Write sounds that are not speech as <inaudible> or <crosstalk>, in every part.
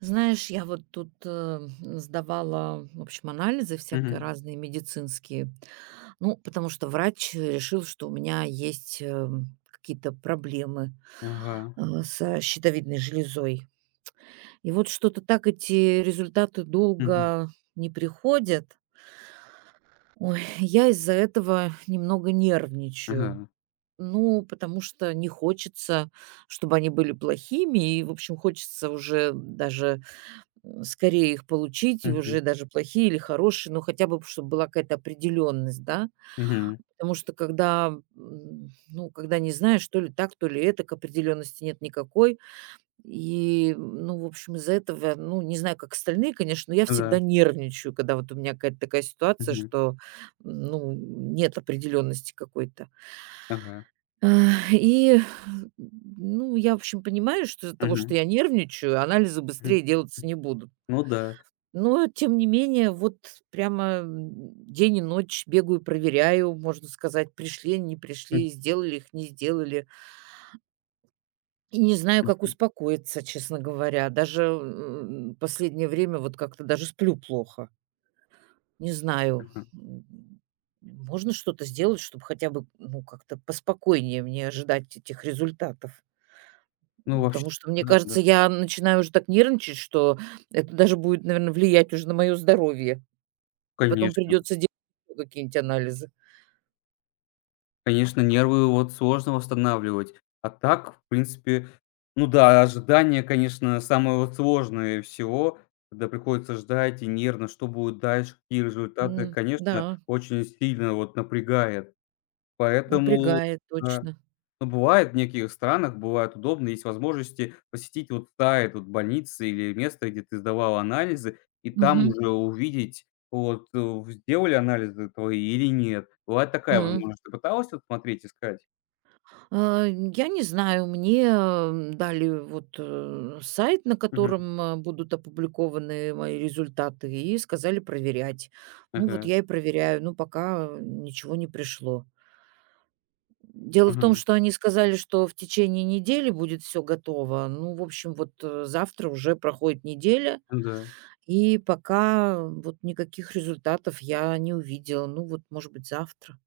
Знаешь, я вот тут сдавала, в общем, анализы всякие Мгм. разные медицинские. Ну, потому что врач решил, что у меня есть какие-то проблемы Ага. Со щитовидной железой. И вот что-то так эти результаты Мгм. долго не приходят. Ой, <laughs> я из-за этого немного нервничаю. Ага. Ну, потому что не хочется, чтобы они были плохими, и, в общем, хочется уже даже скорее их получить, и Мгм. уже даже плохие или хорошие, но хотя бы, чтобы была какая-то определенность, да. Мгм. Потому что когда, ну, когда не знаешь, то ли так, то ли этак, определенности нет никакой. И, ну, в общем, из-за этого, ну, не знаю, как остальные, конечно, но я Ну всегда да. нервничаю, когда вот у меня какая-то такая ситуация, Мгм. что, ну, нет определенности какой-то. Ага. И, ну, я, в общем, понимаю, что из-за того, что Мгм. я нервничаю, анализы Мгм. быстрее делаться М. не будут. Ну да. Но, тем не менее, вот прямо, день и ночь бегаю, проверяю, можно сказать, пришли они, не М. пришли, сделали их, не сделали. И не знаю, как Мгм. успокоиться, честно говоря. Даже, последнее время вот как-то даже сплю плохо. Не знаю, Ага. м, можно что-то сделать, чтобы хотя бы, ну, как-то поспокойнее мне ожидать этих результатов? Ну М, вообще, потому что, мне да, да. кажется, я начинаю уже так нервничать, что это даже будет, наверное, влиять уже на мое здоровье. И потом Конечно. придется делать еще какие-нибудь анализы. Конечно, нервы вот сложно восстанавливать. А так, в принципе, ну да, ожидание, конечно, самое вот сложное всего, когда приходится ждать и нервно, что будет дальше, какие результаты, М, конечно, да, очень сильно вот напрягает. Поэтому напрягает да. точно. Но бывает в неких странах, бывает удобно, есть возможности посетить вот сайт вот больницы или место, где ты сдавала анализы, и там Мгм. уже увидеть, вот, сделали анализы твои или нет. Бывает такая М. возможность. Ты пыталась вот смотреть, искать? Я не знаю, мне, дали вот, сайт, на Мгм. котором, будут опубликованы мои результаты, и сказали проверять. Ну, вот Ага. я и проверяю. Ну пока, ничего не пришло. Дело в том, Мгм. что они сказали, что в течение недели будет все готово. Ну, в общем, вот, завтра уже проходит неделя. Ну да. И пока вот никаких результатов я не увидела. Ну вот, может быть, завтра.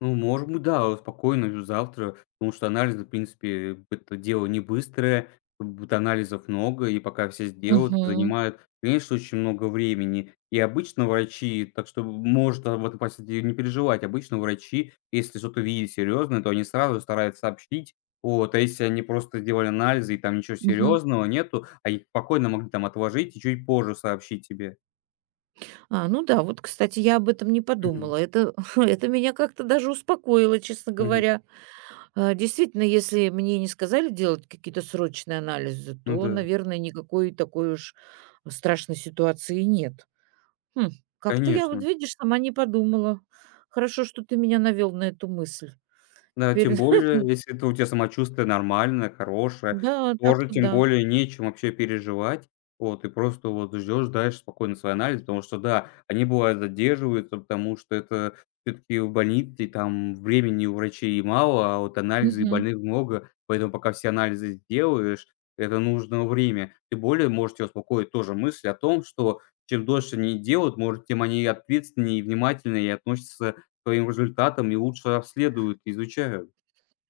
Ну, может быть, да, вот спокойно завтра, потому что анализы, в принципе, это дело не быстрое, будет анализов много, и пока все сделают, Мгм. занимает, конечно, очень много времени. И обычно врачи, так что может об этом, по не переживать, обычно врачи, если что-то видят серьезное, то они сразу стараются сообщить, вот, а если они просто сделали анализы и там ничего Мгм. серьезного нету, а их спокойно могли там отложить и чуть позже сообщить тебе. Ну да, вот, кстати, я об этом не Мгм. подумала. Это, <laughs> это меня как-то даже успокоило, честно Мгм. говоря. Действительно, если мне не сказали делать какие-то срочные анализы, Ну то, да, наверное, никакой такой уж страшной ситуации нет. Хм, как-то я, вот конечно. видишь, сама не подумала. Хорошо, что ты меня навел на эту мысль. Да, Теперь, тем <laughs> более, если это у тебя самочувствие нормальное, хорошее, да, тоже так-то тем да. более нечем вообще переживать. Вот, и просто вот ждешь, дальше спокойно свой анализ, потому что да, они бывают задерживаются, потому что это все-таки в больнице, и там времени у врачей мало, а вот анализы и Мгм. больных много, поэтому пока все анализы сделаешь, это нужно время. Тем более может тебя успокоить тоже мысль о том, что чем дольше они делают, может, тем они ответственнее и внимательнее относятся своим результатам и лучше обследуют, изучают.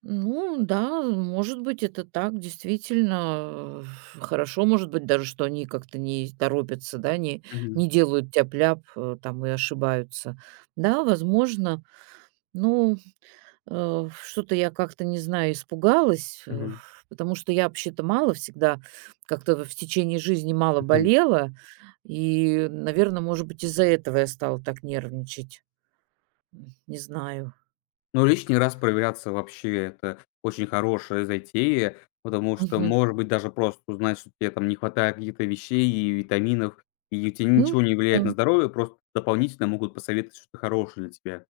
Ну да, может быть, это так, действительно, хорошо, может быть, даже, что они как-то не торопятся, да, не, Мгм, не делают тяп-ляп там и ошибаются. Да, возможно, ну, что-то я как-то, не знаю, испугалась, мгм, потому что я вообще-то мало всегда, как-то в течение жизни мало мгм. болела, и, наверное, может быть, из-за этого я стала так нервничать, не знаю. Но лишний раз проверяться вообще - это очень хорошая затея, потому что, Мгм. может быть, даже просто узнать, что те там не хватает каких-то вещей и витаминов, и у тебя Ну, ничего не да. влияет на здоровье, просто дополнительно могут посоветовать что-то хорошее для тебя.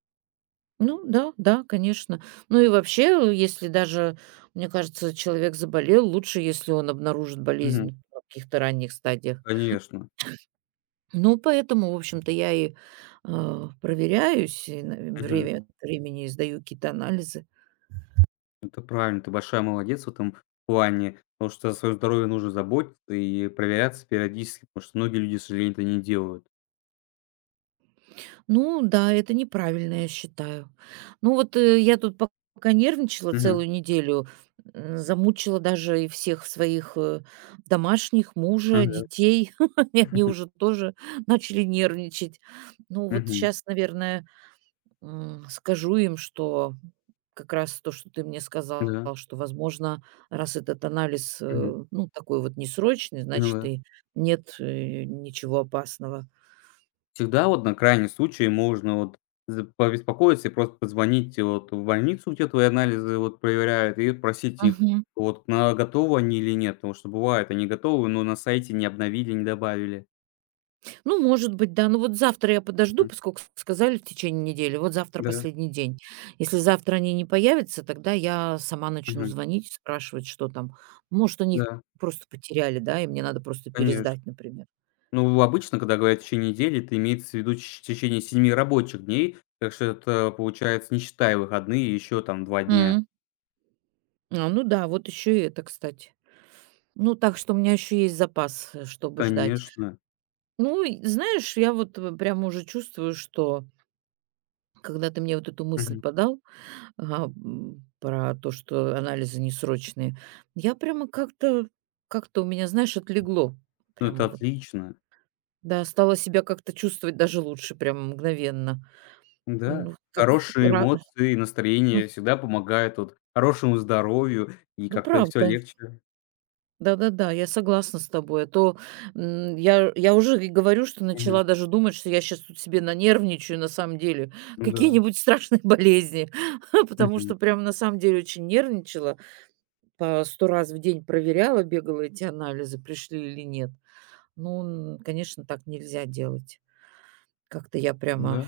Ну да, да, конечно. Ну и вообще, если даже, мне кажется, человек заболел, лучше, если он обнаружит Мгм. болезнь в каких-то ранних стадиях. Конечно. Ну, поэтому, в общем-то, я и, проверяюсь, и на Мгм. время от времени сдаю какие-то анализы. Это правильно, ты большая молодец в этом плане, потому что за свое здоровье нужно заботиться и проверяться периодически, потому что многие люди, к сожалению, это не делают. Ну да, это неправильно, я считаю. Ну вот, я тут пока нервничала Мгм. целую неделю, замучила даже и всех своих, домашних, мужа, Мгм. детей. <laughs> И они <laughs> уже тоже начали нервничать. Ну вот Мгм. сейчас, наверное, скажу им, что как раз то, что ты мне сказал, Да. что, возможно, раз этот анализ, Мгм. Ну, такой вот несрочный, Ну значит, да. и нет, ничего опасного. Всегда вот на крайний случай можно вот з побеспокоиться и просто позвонить и вот в больницу, где твои анализы вот проверяют, и просить их вот на готовы они или нет. Потому что бывает, они готовы, но на сайте не обновили, не добавили. Ну, может быть, да. Ну, вот завтра я подожду, Мгм. поскольку сказали в течение недели. Вот завтра Да. последний день. Если завтра они не появятся, тогда я сама начну Мгм. звонить, спрашивать, что там. Может, они их Да, просто потеряли, да, и мне надо просто конечно. пересдать, например. Ну, обычно, когда говорят в течение недели, это имеется в виду ч в течение семи рабочих дней. Так что это получается, не считая выходные, еще там два дня. М. Ну да, вот еще, и это, кстати. Ну, так что у меня еще есть запас, чтобы ждать. Конечно. Ну, и знаешь, я вот, прямо уже чувствую, что когда ты мне вот эту мысль Мгм. подал, Ага, про то, что анализы несрочные. Я прямо как-то у меня, знаешь, отлегло. Ну, это Прямо вот. отлично. Да, стала себя как-то чувствовать даже лучше, прямо мгновенно. Да, Ну, как хорошие ра эмоции, м, настроение всегда помогает вот хорошему здоровью, и ну, как-то все правда. легче. Да-да-да, я согласна с тобой. А то, я уже и говорю, что Мгм. начала даже думать, что я сейчас тут себе нанервничаю, на самом деле, Да. какие-нибудь страшные <laughs> болезни, <laughs> потому Мгм. что прям на самом деле очень нервничала. По 100 раз в день проверяла, бегала эти анализы, пришли или нет. Ну, н конечно, так нельзя делать. Как-то я прямо, Да.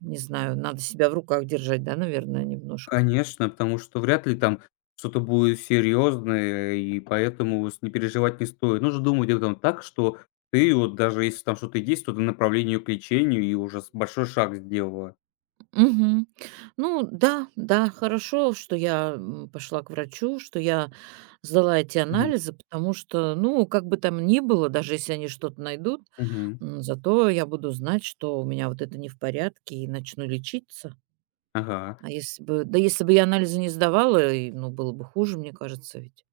не знаю, надо себя в руках держать, да, наверное, немножко. Конечно, потому что вряд ли там что-то будет серьезное, и поэтому вот с не переживать не стоит. Нужно думать об этом так, что ты вот даже если там что-то есть, то ты направлению к лечению и уже с большой шаг сделала. Мгм. Ну да, да, хорошо, что я, пошла к врачу, что я сдала эти Мгм. анализы, потому что, ну, как бы там ни было, даже если они что-то найдут, Мгм. Зато я буду знать, что у меня вот это не в порядке, и начну лечиться. Ага. А если бы я анализы не сдавала, и, ну, было бы хуже, мне кажется, ведь.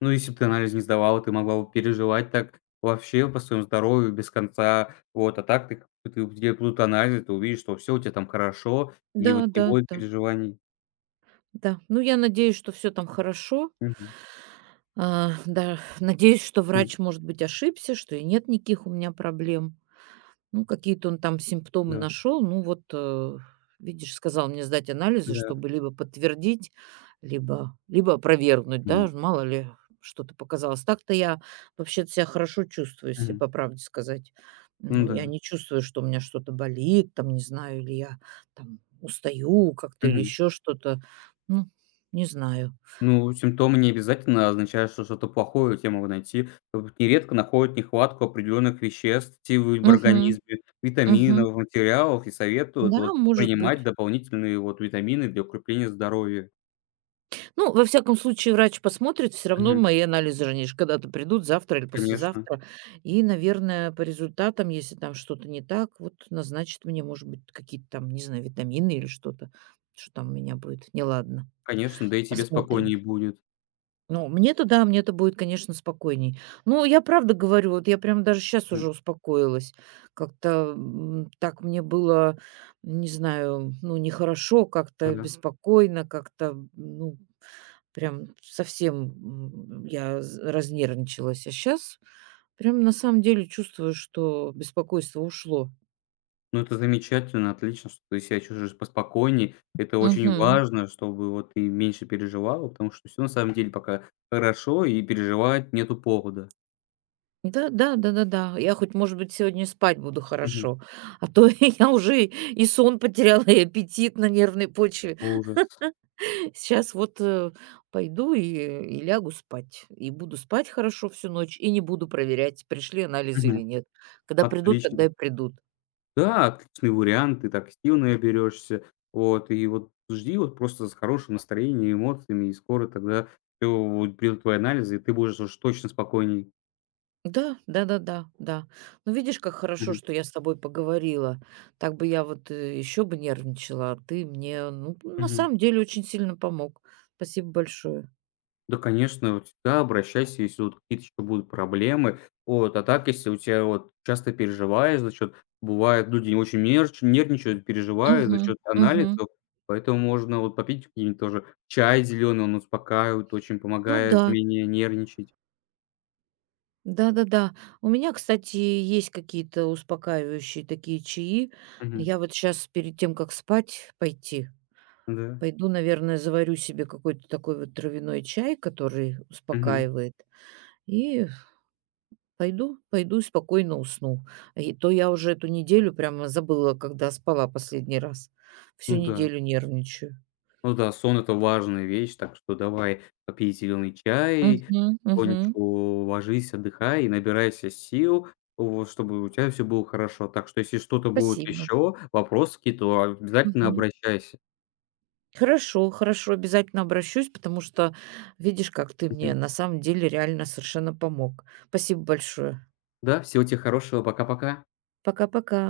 Ну, если б ты анализ не сдавала, ты могла бы переживать так вообще по своему здоровью без конца. Вот, а так ты, как бы ты где будут анализы, ты увидишь, что все у тебя там хорошо, и Да, вот не да, будет да, переживаний. да. Ну, я надеюсь, что все там хорошо. Мгм. Да, надеюсь, что М. врач, может быть, ошибся, что и нет никаких у меня проблем. Ну, какие-то он там симптомы Да, нашел. Ну, вот, видишь, сказал мне сдать анализы, да. чтобы либо подтвердить, либо опровергнуть, да, М. ж мало ли что-то показалось. Так-то я вообще-то себя хорошо чувствую, если Мгм. по правде сказать. Ну Ну, да. я не чувствую, что у меня что-то болит, там, не знаю, или я там устаю как-то, или Мгм. еще что-то. Ну, не знаю. Ну, симптомы не обязательно означают, что что-то плохое у тя могут найти. Вот нередко находят нехватку определенных веществ ти в Угу, организме, угу, витаминов, материалов и советуют вот да, может принимать быть. дополнительные вот витамины для укрепления здоровья. Ну, во всяком случае, врач посмотрит, все равно Мгм. мои анализы же, они же когда-то придут, завтра или Конечно. послезавтра. И, наверное, по результатам, если там что-то не так, вот назначит мне, может быть, какие-то там, не знаю, витамины или что-то, что там у меня будет неладно. Конечно, да и тебе спокойнее Посмотрим. будет. Ну, мне-то да, мне-то будет, конечно, спокойней. Ну, я правда говорю, вот я прям даже сейчас уже Мгм. успокоилась. Как-то, так мне было, не знаю, ну, нехорошо, как-то Да. беспокойно, как-то, ну, прям совсем, я з разнервничалась, а сейчас прям на самом деле чувствую, что беспокойство ушло. Ну, это замечательно, отлично, что ты себя чувствуешь поспокойнее. Это очень Мгм. важно, чтобы вот ты меньше переживала, потому что все на самом деле пока хорошо, и переживать нету повода. Да, да, да-да-да. Я хоть, может быть, сегодня спать буду Мгм. хорошо, а то <laughs> я уже и сон потеряла, и аппетит на нервной почве. Ужас. Сейчас вот, пойду и лягу спать, и буду спать хорошо всю ночь, и не буду проверять, пришли анализы или Мгм. нет. Когда придут, тогда и Отлично. придут. Да, отличный вариант, ты так сил берешься. Вот, и вот жди вот просто с хорошим настроением, эмоциями, и скоро тогда всё, вот придут твои анализы, и ты будешь уж точно спокойней. Да, да-да-да, да, да, да. Ну, видишь, как хорошо, Мгм. что я с тобой поговорила. Так бы я вот еще бы нервничала, а ты мне, ну, на Мгм. самом деле очень сильно помог. Спасибо большое. Да, конечно, вот всегда обращайся, если вот какие-то еще будут проблемы. Вот, а так, если у тебя вот часто переживаешь за счет, бывает, люди очень нерч нервничают, переживают за Мгм, счет мгм. анализов, поэтому можно вот попить какие-нибудь тоже чай зеленый, он успокаивает, очень Ну помогает да, менее нервничать. да-да-да. У меня, кстати, есть какие-то успокаивающие такие чаи. Мгм. Я вот сейчас перед тем, как спать пойти, Да. пойду, наверное, заварю себе какой-то такой вот травяной чай, который Мгм. успокаивает, и пойду и спокойно усну. И то я уже эту неделю прямо забыла, когда спала последний раз. Всю Ну да. неделю нервничаю. Ну да, сон - это важная вещь, так что давай, попей зеленый чай, Мгм, мгм. потихонечку ложись, отдыхай и набирайся сил, вот, чтобы у тебя все было хорошо. Так что если что-то будет Спасибо. еще, вопросы какие-то, обязательно Мгм. обращайся. Хорошо, хорошо, обязательно обращусь, потому что видишь, как ты мне Мгм. на самом деле реально совершенно помог. Спасибо большое. Да, всего тебе хорошего. Пока-пока. Пока-пока.